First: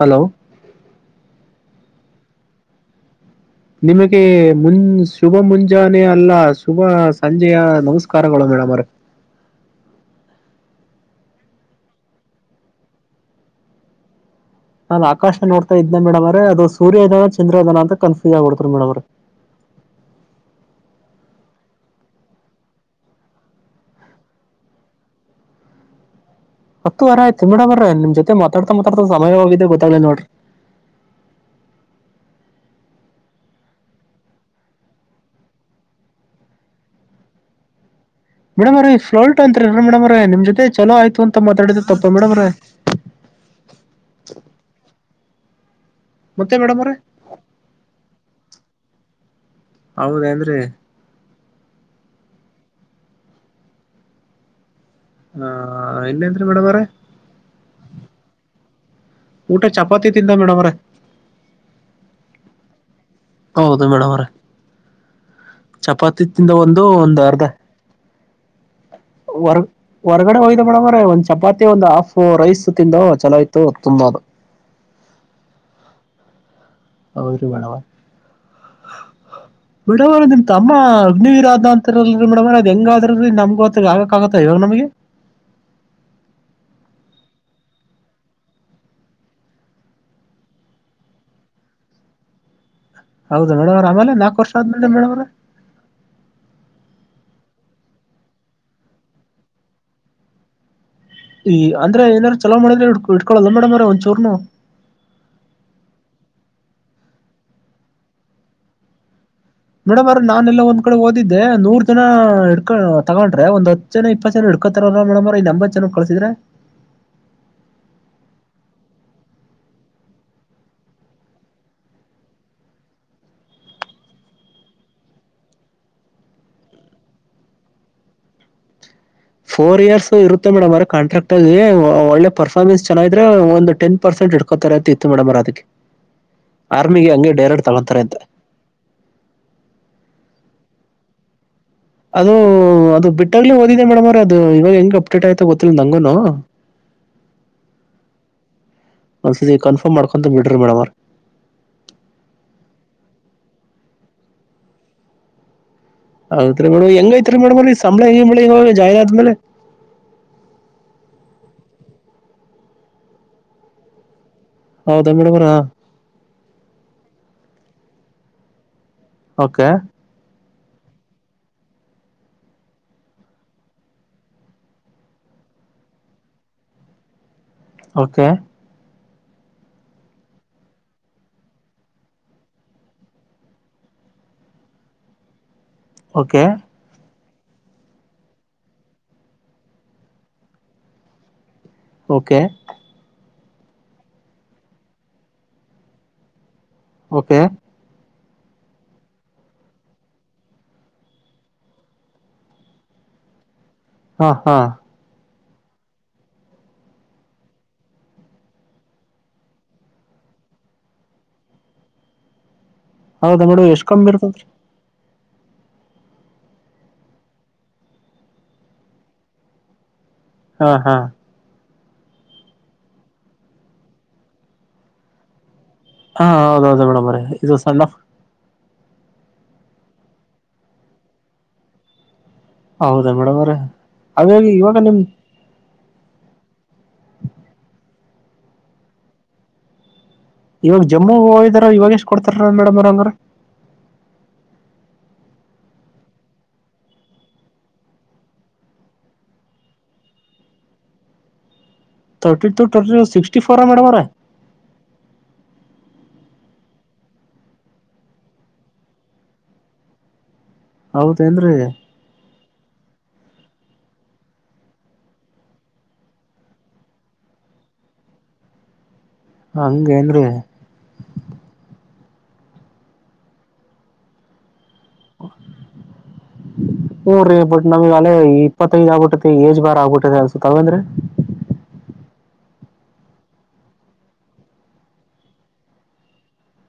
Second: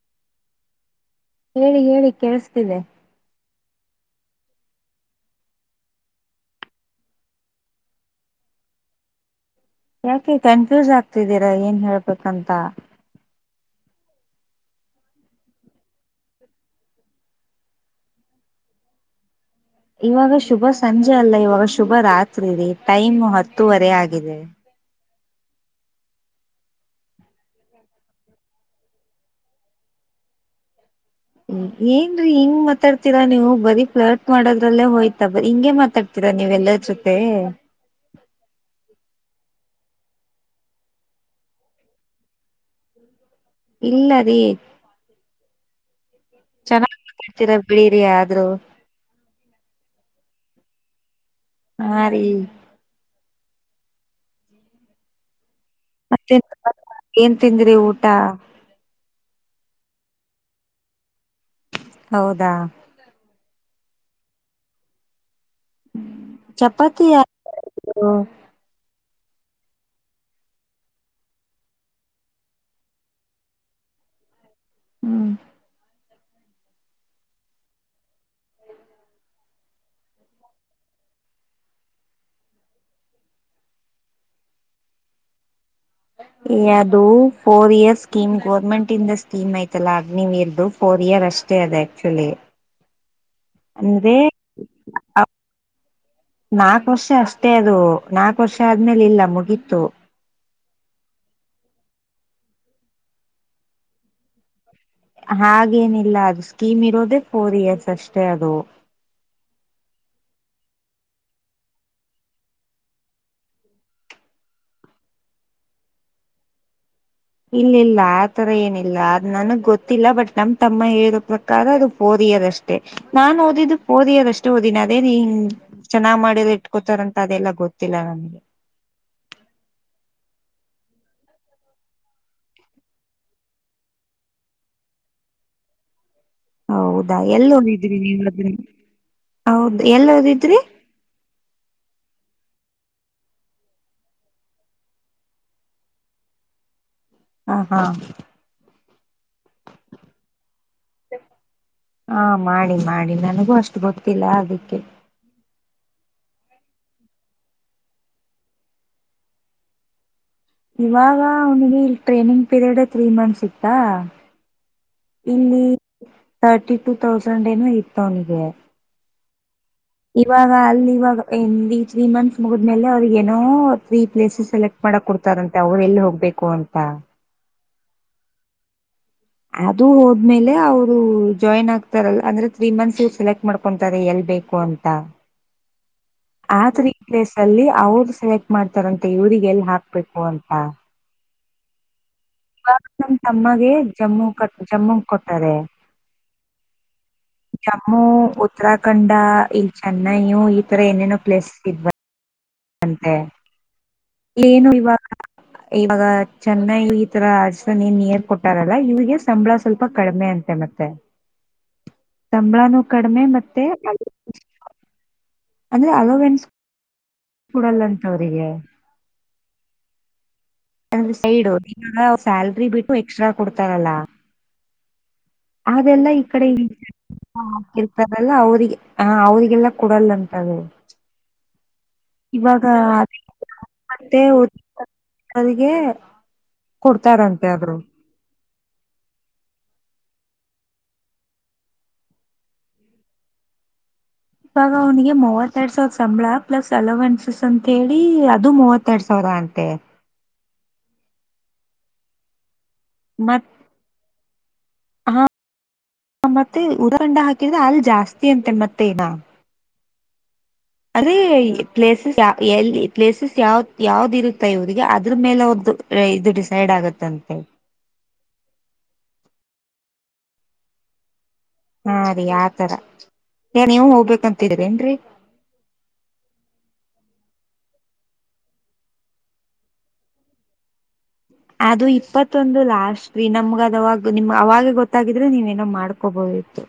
Hello ಹೇಳಿ ಹೇಳಿ ಕೇಳಿಸ್ತಿದೆ. ನಿಮಗೆ ಮುನ್ ಶುಭ ಮುಂಜಾನೆ ಅಲ್ಲ ಶುಭ ಸಂಜೆಯ ನಮಸ್ಕಾರಗಳು ಮೇಡಮ್ಮೊರೆ ಯಾಕೆ ಕನ್ಫ್ಯೂಸ್ ಆಗ್ತಿದ್ದೀರಾ ಏನ್ ಹೇಳ್ಬೇಕಂತ? ನಾನ್ ಆಕಾಶ ನೋಡ್ತಾ ಇದ್ನ ಮೇಡಮ್ಮೋರೆ ಅದು ಸೂರ್ಯ ಇದನ ಚಂದ್ರ ಇದನ ಅಂತ ಕನ್ಫ್ಯೂಸ್ ಆಗ್ಬಿಡ್ತು ರಿ ಮೇಡಮ್ಮೋರೆ. ಇವಾಗ ಶುಭ ಸಂಜೆ ಅಲ್ಲ ಇವಾಗ ಶುಭ ರಾತ್ರಿ ರೀ ಟೈಮ್ ಹತ್ತುವರೆ ಆಗಿದೆ. ಹತ್ತುವರೆ ಆಯ್ತ ರೀ ಮೇಡಮ್ಮೋರೆ ನಿಮ್ ಜೊತೆ ಮಾತಾಡ್ತಾ ಮಾತಾಡ್ತಾ ಸಮಯ ಹೋಗಿದ್ದೆ ಗೊತ್ತಾಗ್ಲಿಲ್ಲ ನೋಡ್ರಿ. ಹ್ಮ ಏನ್ರಿ ಹಿಂಗ್ ಮಾತಾಡ್ತೀರಾ ನೀವು ಬರೀ ಫ್ಲರ್ಟ್ ಮಾಡೋದ್ರಲ್ಲೇ ಹೋಯ್ತಾ ಬ ಹಿಂಗೆ ಮಾತಾಡ್ತೀರಾ ನೀವ್ ಎಲ್ಲರ ಜೊತೆ? ಅಂತೀರಲ್ರಿ ಮೇಡಮ್ಮೋರೆ ನಿಮ್ ಜೊತೆ ಚಲೋ ಆಯ್ತು ಅಂತ ಮಾತಾಡಿದ್ದೆ ತಪ್ಪಾ ಮೇಡಮ್ಮೋರೆ? ಇಲ್ಲ ರೀ ಮತ್ತೆ ಮೇಡಮ್ ಅವ್ರೆ [unintelligible] ಬಿಡೀರಿ ಆದ್ರು ಹೌದೇಂದ್ರೀ? ಹಾಂ ರೀ ಹಾಂ ಮತ್ [unintelligible] ಏನ್ ತಿಂದ್ರಿ ಊಟ? ಊಟ ಚಪಾತಿ ತಿಂದೆ ಮೇಡಮ್ಮೋರೆ. ಹೌದಾ? ಹೌದು ಮೇಡಮ್ಮೋರೆ. ಚಪಾತಿ ತಿಂದೆ ಒಂದು, ಚಪಾತಿ ಒಂದು ಯಾರು ಅರ್ಧ ಮಾಡಿದ್ರು? ಹೊರ್ ಹೊರ್ಗಡೆ ಹೋಯಿದ್ದೆ ಮೇಡಮ್ಮೋರೆ ಒಂದ್ ಚಪಾತಿ ಒಂದ್ ಹಾಫ್ ರೈಸ್ ತಿಂದು ಚಲೋ ಇತ್ತು, ತುಂಬಾ ಆದೊ. ಹ್ಮ್ ಅವರು [unintelligible] ಮೇಡಮ್ಮೋರೆ ನಿಮ್ ತಮ್ಮ ಅಗ್ನಿವೀರಾದ್ನ ಅಂತಾರಲ್ರಿ ಮೇಡಮ್ಮೋರೆ ಅದ್ ಹೆಂಗಾದ್ರು ರೀ ನಮಗೊತ್ತಿಲ್ರೀ ಆಗಕ್ ಆಗತ್ತ ಹೇಳಿ ನಮ್ಗೆ. ಇ ಅದು ಫೋರ್ ಇಯರ್ ಸ್ಕೀಮ್ ಗೋರ್ಮೆಂಟ್ ಇಂದ ಸ್ಕೀಮ್ ಅಯ್ತಲ್ಲ ಅಗ್ನಿವೀರ್ದುು ಫೋರ್ ಇಯರ್ ಅಷ್ಟೇ ಅದು ಆಕ್ಚುಯಲ್ಲಿ ಹೌದಾ ಮೇಡಮ್ಮೋರೆ ಆಮೇಲೆ ನಾಕ್ ವರ್ಷ ಆದ್ಮೇಲೆ ಮೇಡಮ್ಮೋರೆ ತ್ತೆ ಅದು ನಾಕ್ ವರ್ಷ ಆದ್ಮೇಲೆ ಇಲ್ಲ ಮುಗೀತು. ಈ ಅಂದ್ರೆ ಏನಾರು ಚಲೋ ಮಾಡಿದ್ರೆ ಇಟ್ಕೊಳಲ್ಲ ಮೇಡಮ್ಮೋರೆ ಒಂಚೂರ್ನು ಹಾಗೇನಿಲ್ಲ ಅದು ಸ್ಕೀಮ್ ಇರೋದೆೇ ಫೋರ್ ಇಯರ್ಸ್ ಅಷ್ಟೇ ಅದು. ಮೇಡಮ್ಮೋರೆ ನಾನೆಲ್ಲೊ ಒಂದ್ ಕಡೆ ಓದಿದ್ದೆ ನೂರ್ ಜನ ಹಿಡ್ಕ ತಗೊಂಡ್ರೆ ಒಂದ್ ಹತ್ ಜನ ಇಪ್ಪತ್ತು ಜನ ಹಿಡ್ಕೊತಾರರ ಮೇಡಮ್ಮೋರೆ ಇನ್ ಎಂಬತ್ ಜನ ಕಳ್ಸಿದ್ರೆ. ಇಲ್ಲಿಲ್ಲ ಆತರ ಏನಿಲ್ಲ, ಅದ್ ನನ್ಗ್ ಗೊತ್ತಿಲ್ಲ ಬಟ್ ನಮ್ ತಮ್ಮ ಹೇಳೋ ಪ್ರಕಾರ ಅದು ಫೋರ್ ಇಯರ್ ಅಷ್ಟೇ. ನಾನ್ ಓದಿದ್ದು ಫೋರ್ ಇಯರ್ ಅಷ್ಟೇ ಓದಿನಿ ಅದೇನ್ ಹಿಂಗ್ ಚೆನ್ನಾಗ್ ಮಾಡಿದ್ರ ಇಟ್ಕೋತಾರಂತ ಅದೆಲ್ಲಾ ಗೊತ್ತಿಲ್ಲ ನನ್ಗೆ ಫೋರ್ ಇಯರ್ಸ್ ಇರುತ್ತೆ ಮೇಡಮ್ಮೋರೆ ಕಾಂಟ್ರಾಕ್ಟಲ್ಲಿ ಒಳ್ಳೆ ಪರ್ಫಾರ್ಮೆನ್ಸ್ ಚೆನ್ನಾಗಿದ್ರೆ ಒಂದ್ ಟೆನ್ ಪರ್ಸೆಂಟ್ ಹಿಡ್ಕೋತಾರೆ ಅಂತ ಇತ್ತು ಮೇಡಮ್ಮೋರೆ ಅದಕ್ಕೆ. ಆರ್ಮಿಗೆ ಹೌದಾ ಹಂಗೆ ಡೈರೆಕ್ಟ್ ಎಲ್ಲೋದಿದ್ರಿ ತಗೊಂತಾರೆ ಅಂತ ನೀವದುನ್ ಹೌದ ಎಲ್ಲೋದಿದ್ರಿ? ಅದು ಅದು ಬಿಟ್ಟಾಗ್ಲೇ ಓದಿದ್ದೆ ಮೇಡಮ್ಮೋರೆ ಅದು ಇವಾಗ ಹೆಂಗ್ ಅಪ್ಡೇಟ್ ಆಯ್ತೋ ಗೊತ್ತಿಲ್ಲ ನಂಗೂನು. ಹಾಂ ಹಾಂ ಒಂದ್ಸತಿ ಕನ್ಫರ್ಮ್ ಮಾಡ್ಕೊಂತ ಬಿಡ್ರಿ ಮೇಡಮ್ ಅವ್ರೆ ಹಾಂ ಮಾಡಿ ಮಾಡಿ ನನಗೂ ಅಷ್ಟ್ ಗೊತ್ತಿಲ್ಲ ಅದುಕ್ಕೆ ಹೌದ್ರಿ ಮೇಡಮ್ಮೋರೆ ಹೆಂಗೈತ್ರಿ ಮೇಡಮ್ಮೋರೆ ಸಂಬಳ ಗಿಂಬ್ಳ ಇವಾಗ ಜಾಯಿನ್ ಆದ್ಮೇಲೆ ಇವಾಗ ಅವನಿಗೆ ಇಲ್ ಟ್ರೈನಿಂಗ್ ಪೀರಿಯಡ್ ತ್ರೀ ಮಂತ್ಸ್ ಇತ್ತಾ ಹೌದಾ ಮೇಡಮ್ ಅವ್ರ ಇಲ್ಲಿ ತರ್ಟಿ ಟು ತೌಸಂಡ್ ಏನೋ ಇ [unintelligible] ಓಕೆ. ಇವಾಗ ಅಲ್ಲಿವಾಗ ಏನೀ ತ್ರೀ ಮಂತ್ಸ್ ಮುಗಿದ್ಮೇಲೆ ಅವ್ರಿಗೆ ಏನೋ ತ್ರೀ ಪ್ಲೇಸಸ್ ಸೆಲೆಕ್ಟ್ ಮಾಡಕ್ ಕೊಡ್ತಾರಂತೆ ಅವರು ಎಲ್ ಹೋಗ್ಬೇಕು ಅಂತ ಓಕೆ ಅದು ಹೋದ್ಮೇಲೆ ಅವರು ಜಾಯಿನ್ ಆಗ್ತಾರಲ್ಲ ಅಂದ್ರೆ ತ್ರೀ ಮಂತ್ಸ್ ಸೆಲೆಕ್ಟ್ ಮಾಡ್ಕೊತಾರೆ ಎಲ್ ಬೇಕು ಅಂತ. ಓಕೆ ಆತ್ರಿ ಪ್ಲೇಸ್ ಅಲ್ಲಿ ಅವರು ಸೆಲೆಕ್ಟ್ ಮಾಡ್ತಾರಂತೆ ಇವ್ರಿಗೆ ಎಲ್ ಹಾಕ್ಬೇಕು ಅಂತ ಓಕೆ ನಮ್ಮಗೆ ಜಮ್ಮು ಕ ಜಮ್ಮು ಕೊಟ್ಟಾರೆ ಓಕೆ ಜಾಮು ಉತ್ತರಾಖಂಡ ಇಲ್ಲಿ ಚೆನ್ನೈು ಈ ತರ ಏನೇನೋ ಪ್ಲೇಸಸ್ ಇಬ ಅಂತ ಹಾ ಹಾ ಏನು ಇವಾಗ ಇವಾಗ ಚೆನ್ನಾಗಿ ಈ ತರ ಅ ನೀನ್ ನೀರ್ ಕೊಟ್ಟಾರಲ್ಲ ಇವಿಗೆ ಸಂಬಳ ಸ್ವಲ್ಪ ಕಡಿಮೆ ಅಂತೆ ಮತ್ತೆ ಸಂಬಳಾನ ಹೌದಾ ಮೇಡುವ ಎಷ್ಟ್ ಕಂಬಿ ಇರ್ತದ್ರೀ ಅಂದ್ರೆ ಅಲೋವೆೆನ್ಸ್ ಕೂಡಲ್ಲ ಅಂತವ್ರಿಗೆ ಹಾ ಹಾ ನ ಸೈಡ್ ಹಿ ಸ್ಯಾಲ್ರಿ ಬಿಟ್ಟು ಎಕ್ಸ್ಟ್ರಾ ಕೊಡ್ತಾರಲ್ಲ ಅದೆಲ್ಲ ಈ ಹಾ ಕಡೆ ಹೌದೌದು ಮೇಡಮ್ ಅವ್ರೆ ಇದು ಸಣ್ಣ ಹಾಕಿರ್ತಾರಲ್ಲ ಅವ್ರಿಗೆ ಹ ಅವರಿಗೆಲ್ಲ ಕೊಡಲ್ಲಂತದು ಇವಾಗ ಹೌದಾ ಮೇಡಮ ಮತ್ತೆ ಹಾಗದ ಇವಾಗ ನಿಮ್ ಅವರಿಗೆ ಕೊಡ್ತಾರಂತೆ ಆದ್ರರು ಇವಾಗ ಜಮ್ಮು ಹೋೋಗಿದಾರ ಇವಾಗ ಎಷ್ಟ ಕೊಡ್ತಾರ ಮೇಡಮ್ ಅವ್ರಂಗ್ರ ಇವಾಗ ಅವನಿಗೆ ಮೂವತ್ತರಡ್ ಸಾವಿರ ಸಂಬಳ ಪ್ಲಸ್ ಅಲವೆನ್ಸಸ್ ಅಂತ ಹೇಳಿ ಅದು ಮೂವತ್ತೆರಡ್ ಸಾವಿರ ಅಂತೆ ತರ್ಟಿ ಟ ಮತ್ ಸಿಕ್ಸ್ಟಿ ೋರ ಮೇಡಮ್ರ ಹ ಮತ್ತೆ ಉಡುಕಂಡ ಹಾಕಿದ್ರೆ ಅಲ್ ಜಾಸ್ತಿ ಅಂತೆ ಮತ್ತೆ ಅದೇ ಹೌದೇನ್ರಿ ಪ್ಲೇಸಸ್ ಎಲ್ಲಿ ಪ್ಲೇಸಸ್ ಯಾವ ಯಾವ್ದ ಇರುತ್ತೆ ಇವರಿಗೆ ಅದ್ರ ಮೇಲೆ ಒ ಇದು ಡಿಸೈಡ್ ಆಗತ್ತಂತೆ ಹಂಗೇ ಅಂದರೆ ಹಾ ರೀ ಆತರ ಏ ನೀವು ಹೋಗ್ಬೇಕಂತೀರಿರಿ ಹರ ಟ್ ನಮಗ್ ಅೇ ಇಪ್ಪತ್ತೈದು ಆಗ್ಬಿಟ್ಟೈ ಏಜ್ ಬಾರ ಆಗ್ಬಿಟ್ಟೈ ಅಸತಾವ ಅಂದ್ರೆ ಅದು ಇಪ್ಪತ್ತೊಂದು ಲಾಸ್ಟ್ ರೀ ನಮ್ಗದ ಅವಾಗ ನಿಮ್ ಅವಾಗ ಗೊತ್ತಾಗಿದ್ರೆ ನೀವೇನೋ ಮಾಡ್ಕೋಬೋತ್ತು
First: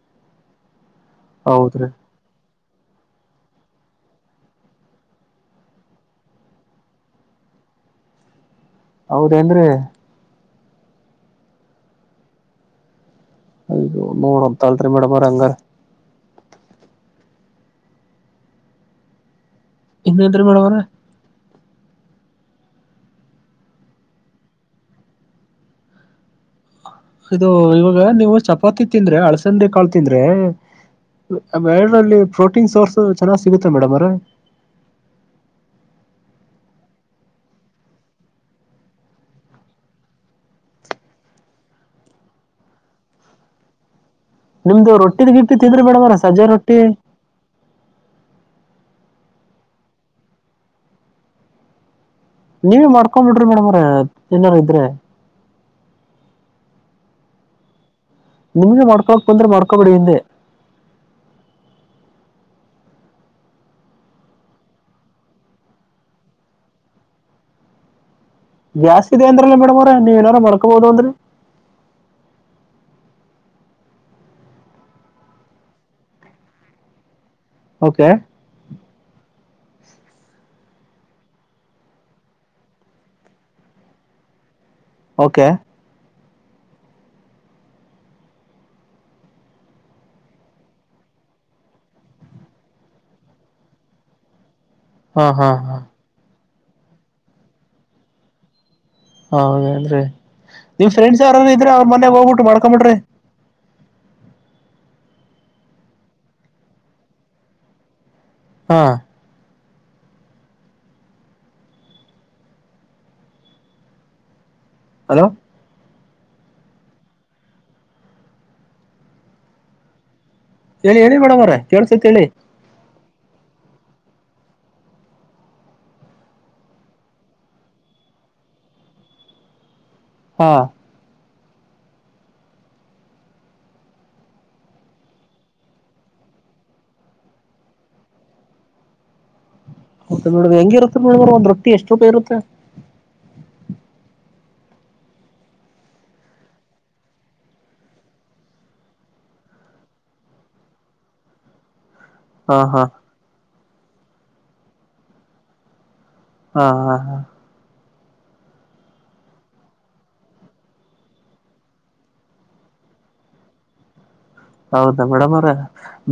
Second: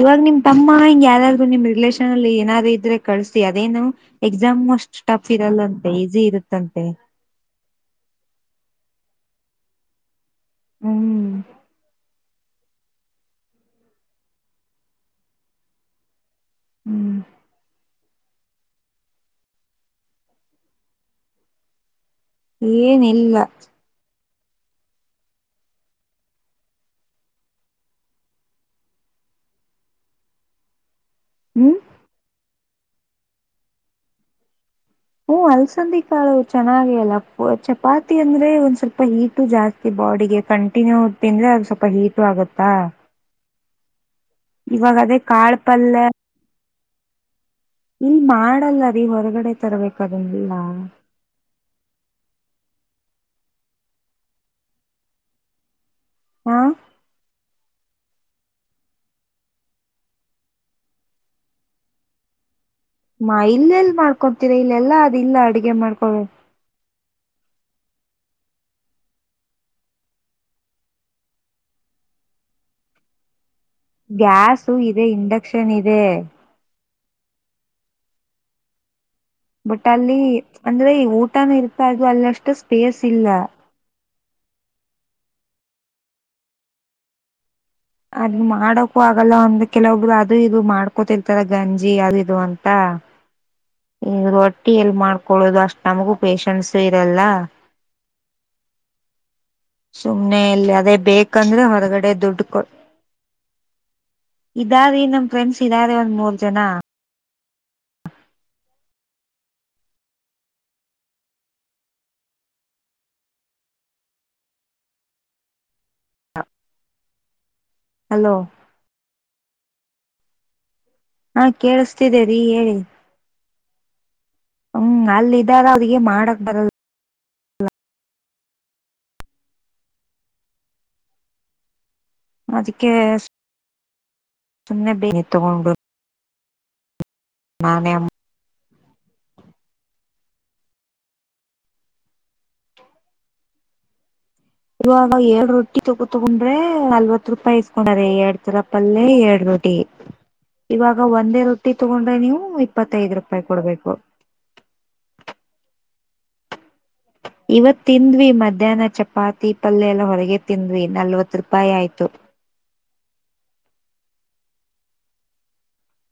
ಇವಾಗ ನಿಮ್ ತಮ್ಮ ನಿ ಯಾವ್ದಾದ್ರು ನಿಮ್ಮ ಹೌದ್ರಿ ರಿಲೇಷನ್ಲ್ಲಿ ಏನಾದ್ ಇದ್ರೆ ಕಳ್ಸತಿ ಅದೇನು ಎಕ್ಸಾಮ್ ಅಷ್ಟ ಟಫ್ ಇರಲ್ಲಂತೆ ಈಸಿ ಇರುತ್ತಂತೆ ಹೌದೇನ್ರಿ ಹ್ಮ್ ಅಯದು ನೋಡಂತ ಅಲ್ರಿ ಮೇಡಮ್ರ ಹಂಗಾರ ಹ್ಮ್ ಇನ್ನಾದ್ರ ಮಾಡವಾರ ಏನಲ್ಲ ಇದು ಇವಾಗ ನೀವು ಚಪಾತಿ ತಿಂದ್ರೆ ಅಳ್ಸಂದಿ ಕಾಳ ತಿಂದ್ರೆ ಹ್ಮ್ ಮೇಲ್ಲಿೋ ಪ್ರೋಟೀನ್ ಸೋರ್ಸ್ ಚೆನ್ನಾಗಿ್ ಸಿಗುತ್ತೆ ಮೇಡಮ್ ಅವರ ಹ್ಮ ಅಲ್ಸಂದಿ ಕಾಳು ಚೆನ್ನಾಗ ಅಲ್ಲ ಚಪಾತಿ ಅಂದ್ರೆ ಒಂದ್ ಸ್ವಲ್ಪ ಹೀಟು ಜಾಸ್ತಿ ಬಾಡಿಗೆ ಕಂಟಿನ್ಯೂ ತಿಂದ್ರೆ ಅದು ಸ್ವಲ್ಪ ಹೀಟು ಆಗತ್ತಾ ನಿಮ್ದು ರೊಿದ್ ಗಿಟ್ಟು ಕಾಳು ತಿಂದ್ರೆ ಪಲ್ಯ ಬಡವಾರ ಸಜ ರೊಟ್ಟಿ ಇಲ್ ಮಾಡಲ್ಲ ರೀ ಹೊರಗಡೆ ತರಬೇಕದಿಲ್ಲ ನೀವ ಮಾಡ್ಕೊಂಡ್ ಬಿಿಡ್ರಿ ಮೇಡಮ್ರ ಚನ್ನಾರ ಇದ್ರೆ ಹಾ ನಿಮ್ದ ಮಾಡ್ಕೋಕ್ ಬಂದ್ರೆ ಮಾಡ್ಕೋಬೇಡಿ ಹಿಂದೆ ಹ ಇಲ್ಲೆಲ್ ಮಾಡ್ಕೊತೀರಾ ಇಲ್ಲೆಲ್ಲಾ ಅದು ಇಲ್ಲ ಅಡುಗೆ ಮಾಡ್ಕೊ ಜಾಸ್ತಿ ಇದೆ ಅಂದ್ರಲ್ಲ ಮೇಡಮ್ ಅವ್ರ ನೀವ ಏನಾರು ಮ್ಕೋಬೋದು ಅಂದ್ರಿ ಗ್ಯಾಾಸು ಇದೆ ಇಂಡಕ್ಷನ್ ಇದೆ ಓಕೆ ಬಟ್ ಅಲ್ಲಿ ಅಂದ್ರೆ ಊಟನೂ ಇರ್ತಾ ಅದು ಅಲ್ಲಿಷ್ಟು ಸ್ಪೇಸ್ ಇಲ್ಲ ಓಕೆ ಅದ ಮಾಡಕೂ ಆಗಲ್ಲ ಒಂದ್ರ ಕೆಲವೊಬ್ರು ಅದು ಇದು ಮಾಡ್ಕೊತಿರ್ತಾರ ಗಂಜಿ ಅದು ಇದು ಅಂತ ಈ ಎಲ್ಲಿ ಹಾ ಹಾ ಮಾಡಕೊಳ್ಳುದುದು ಹಾ ಅಷ್ಟ ನಮಗ ಉಪ ಕಣಸು ಇರಲ್ಲ ಹೌದೇನ್್ರೀ ಸುಮ್ನೆ ಇಲ್ಲಿ ನಿಮ್ ಅದೇ ಫ್ರೆಂಡ್ಸ್ ಯಾರಾರ ಬೇಕಂದ್ರೆ ಇದ್ರೆ ಅವ್ರ ಮನ್ಯಾಗ ಹೋಗ್ಬಿಟ್ಟು ಮಾಡ್ಕೊಂಬಿಡ್ರಿ ಇದಾದೀ ನಮ್ ಫ್ರೆಂಡ್ಸ್ ಇದಾದ ಒಂದ್ ಮೂರ್ ಜನ ಹಾ ಹಲೋ ಹಲೋ ಹೇಳಿ ಹೇಳಿ ಹಾ ಬೇಡವರ ಕೇಳಳ್ಸತಿ ಕೇಳಿಸ್ತಿದೆ ಹೇಳಿ ರೀ ಹೇಳಿ ಹ್ಮ್ ಅಲ್ಲ ಇದಾರ ಅವ್ರಿಗೆ ಮಾಡಕ್ ಬರಲ್ ಹಾ ಅದಕ್ಕೆ ಸುಮ್ಮನೆ ಬೇಿ ತಗೊಂಡು ನಾನೇ ಹೌದ ನೋಡ ಹೆಂಗಿ ಇರುತ್ತರಿ ನೋಡ್ರ ಒಂದ್ ರೊಟ್ಟಿ ಎಷ್ಟ ರೂಪಾಯಿ ಇರುತ್ತೆ ಇವಾಗ ಎಏಡ್ ರೊಟ್ಟಿ ತಗೋ ತಗೊಂಡ್ರೆ ನಲ್ವತ್ ರೂಪಾಯಿ ಇಸ್ಕೊಂಡಾರೆ ಎರಡ್ ಚರಪಲ್ಲ ಎರಡ್ ರೊಟ್ಟಿ ಇವಾಗ ಒಂದೇ ರೊಟ್ಟಿ ತೊಗೊಂಡ್ರೆ ನೀವು ಹಾ ಹಾ ಇಪ್ಪತ್ತೈದು ರೂಪಾಯಿ ಕೊಡ್ಬೇಕು ಹಾ ಹಾ ಹಾ ಇವತ್ ತಿಂದ್ವಿ ಮಧ್ಯಾಹ್ನ ಚಪಾತಿ ಪಲ್ಯ ಎಲ್ಲ ಹೊರಗೆ ತಿಂದ್ವಿ ನಲ್ವತ್ ರೂಪಾಯಿ ಆಯ್ತು ಹೌದಾ ಮೇಡಮ್ರ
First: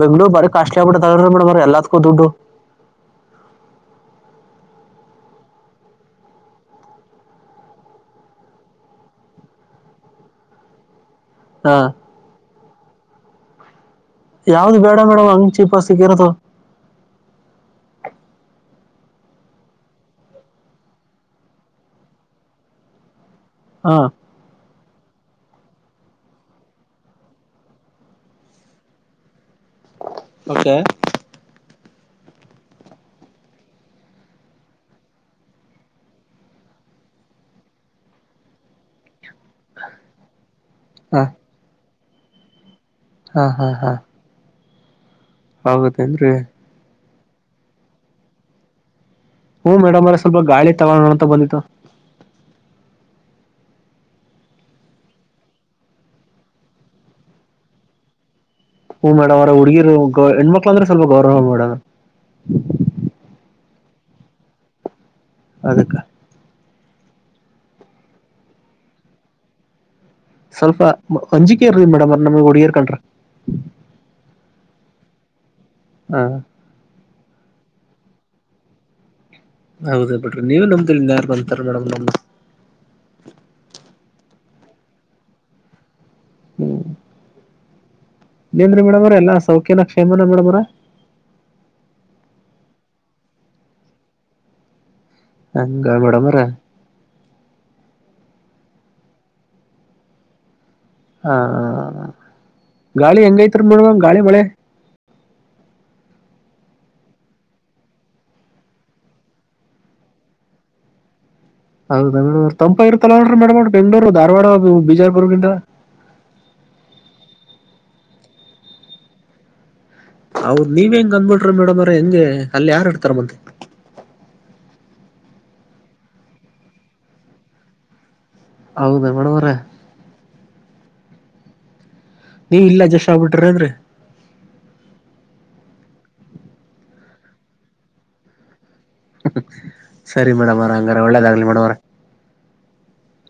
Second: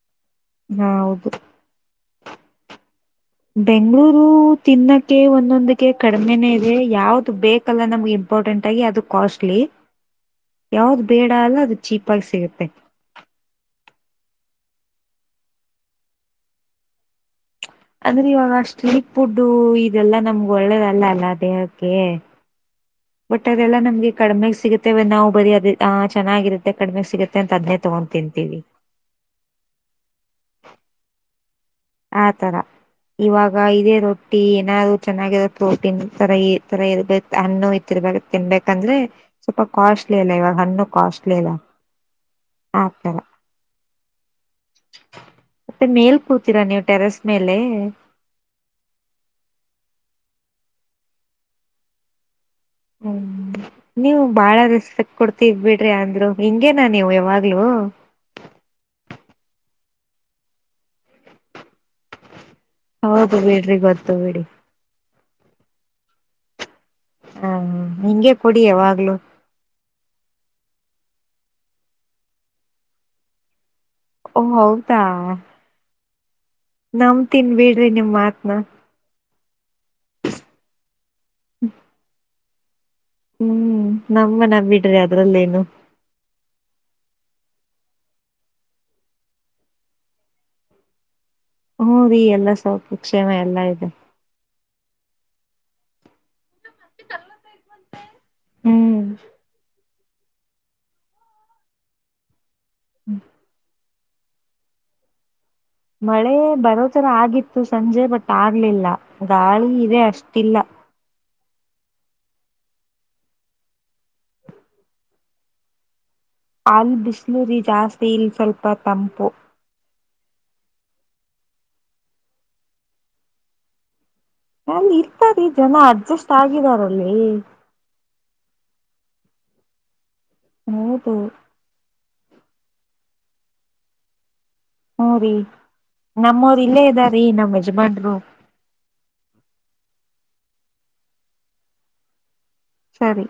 ಬೆಂಗ್ಳೂರು ಬಾರಿ ಕಾಶಟ್ಲಿ ಹೌದು ಆಗ್ಬಿಡ್ತೇಡ ಬರ ಎಲ್ಲತ್ ಕೂ ದುಡ್ಡು ಬೆಂಗಳೂರು ತಿನ್ನಕ್ಕೆ ಒಂದೊಂದಕ್ಕೆ ಕಡಿಮೆನ ಇದೆ ಯಾವ್ದು ಬೇಕಲ್ಲ ನಮ್ಗೆ ಇಂಪಾರ್ಟೆಂಟ್ ಆಗಿ ಅದು ಕಾಸ್ಟ್ಲಿ ಯಾವ್ದ ಬೇಡ ಅಲ್ಲ ಹಾ ಅದು ಚೀಪ್ ಆಗ ಸಿಗುತ್ತೆ ಯಾವ್ದ್ ಬೇಡ ಮೇಡಮ್ ಅಂಗ ಚಿಪಸ್ಕ್ಕಿರದು ಅಂದ್ರೆ ಇವಾಗ ಸ್ಟ್ರೀಟ್ ಫುಡ್ ಇದೆಲ್ಲ ನಮ್ಗೆ ಒಳ್ಳೇದಲ್ಲ ಅಲ್ಲ ದೇಹಕ್ಕೆ ಬಟ್ ಅದೆಲ್ಲಾ ಹಾ ನಮ್ಗೆ ಕಡಿಮೆಾಗ ಸಿಗುತ್ತೆ ನಾವು ಬರೀ ಅದ ಆ ಚೆನ್ನಾಗಿರುತ್ತೆ ಕಡಿಮೆಗೆ ಸಿಗುತ್ತೆ ಅಂತ ಅದನ್ನೇ ತಗೊಂಡು ತಿಂತೀವಿ [inaudible] [unintelligible] ಆ ತರ ಇವಾಗ ಇದೇ ರೊಟ್ಟಿ ಏನಾದ್ರೂ ಚೆನ್ನಾಗಿರೋ ಪ್ರೋಟೀನ್ ತರ ಈ ತರ ಇರಬೇಕು ಹಣ್ಣು ಇತ್ತಿರ್ಬೇಕ ತಿನ್ನಬೇಕು ಅಂದ್ರೆ ಸ್ವಲ್ಪ ಕಾಸ್ಟ್ಲಿ ಅಲ್ಲ ಇವಾಗ ಹಣ್ಣು ಹ ಕಾಸ್ಟ್ಲಿ ಇಲ್ಲ ಹಾ ಹಾ ಹಾ ಮತ್ತೆ ಮೇಲ್ ಹೌದೇಂದ್ರಿ ಕೂತೀರಾ ನೀವು ಟೆರೆಸ್ ಮೇಲೆ ಹೂ ಮೇಡಮ್ ಅವರೇ ಸ್ವಲ್ಪ ಗಾಳಿ ತಗೊಳೋಣ ಅಂತ ಬಂದಿದ್ದು ಹ್ಮ್ ನೀವು ಬಹಳ ರೆಸ್ಪೆಕ್ಟ್ ಕೊಡ್ತೀರಿ ಬಿಡ್ರಿ ಅಂದ್ರು ಹಿಂಗೇನಾ ನೀವು ಯಾವಾಗ್ಲೂ ಹೂ ಮೇಡಮ್ ಅವರೇ ಹುಡುಗಿರು ಹೆಣ್ಮಕ್ಕಳು ಅಂದ್ರೆ ಸ್ವಲ್ಪ ಗೌರವ ಮೇಡಮ್ ಹೌದು ಬಿಡ್ರಿ ಗೊತ್ತು ಬಿಡಿ ಅದಕ್ಕ ಹಾ ಹಿಂಗೆ ಕೊಡಿ ಯಾವಾಗ್ಲುೂ ಸ್ವಲ್ಪ ಅಂಜಿಕೆರಿ ಮೇಡಮ್ ನಮಗ್ ಹುಡುಗರ್ಕಂಡ್ರ ಓ ಹೌದಾ ಹಾ ನಂಬತಿನಿ ಬಿಡ್ರಿ ನಿಮ್ ಮಾತ್ನಾ ಹೌದ ಬಿಡ್ರಿ ನೀವು ನಮ್ದಲೇ ಇನ್ಯಾರ್ ನಂಬುತ್ತಾರೆ ಮೇಡಂ ನಮ್ಮನ್ನ ಹ್ಮ್ ನಮ್ಮನ್ನ ಬಿಡ್ರಿ ಅದ್ರಲ್ಲೇನು ಹ್ಮ್ ಹಿನ್ನೆಂದ್ರಿ ಮೇಡಮ್ ಅವರೇ ಎಲ್ಲ ಸೌಖ್ಯನಾ ಕ್ಷೇಮನಾ ಮೇಡಮ್ರೇ ಹ್ಮ ರೀ ಎಲ್ಲ ಸೌಖ್ಯ ಕ್ಷೇಮ ಎಲ್ಲಾ ಇದೆ ಹಂಗ ಮೇಡಮರ ಹ್ಮ್ ಹಾ ಗಾಳಿ ಹೆಂಗ ಐತ್ರಿ ಮೇಡಮ್ ಗಾಳಿ ಮಳೆ ಮಳೆ ಬರೋತರ ಆಗಿತ್ತು ಸಂಜೆ ಬಟ್ ಆಗ್ಲಿಲ್ಲ ಗಾಳಿ ಇದೆ ಅಷ್ಟಿಲ್ಲ ಹೌಧೇನ ತಂಪು ಇರುತ್ತಲ್ವಾ ಮೇಡಮ್ ಅವರೇ ಬೆಂಗಳೂರು ಧಾರವಾಡ ಬಿಜಾಪುರ ಗಿಂತ ಅಲ್ ಬಿಸಿಲುೂರಿ ಜಾಸ್ತಿ ಇಲ್ ಸ್ವಲ್ಪ ತಂಪು ಅವದ್ ನೀವ ಹೆಂಗ್ ಅಂದಬಿಟ್ರಿ ಮೇಡಮ್ ಹೆಂಗೆ ಅಲ್ಲಿ ಯಾರ್ ಇರ್ತಾರೆ ಮತ್ತೆ ಅಲ್ಲಿ ಇರ್ತಾರೆ ಜನ ಅಡ್ಜಸ್ಟ್ ಆಗಿದಾರಲ್ಲಿ ಹೌದಾ ಮೇಡಮ್ ಅವ್ರೆ ಹೌದು ನೀವು ಇಲ್ಲ ಜಷ್ಟ್ ಆಗ್ಬಿಟ್ರ ಏನ್ರೀ ಹ್ಮ ರಿ ನಮ್ಮೂರ್ ಇಲ್ಲೇ ಇದ್ದಾರೀ ನಮ್ಮ್ ಯಜಮಾನ್ರು ಸರಿ ಮೇಡಮ್ರ ಹಂಗಾರ ಒಳ್ಳೆದಾಗಲಿ ಮೇಡಮ್ರ ಸರಿ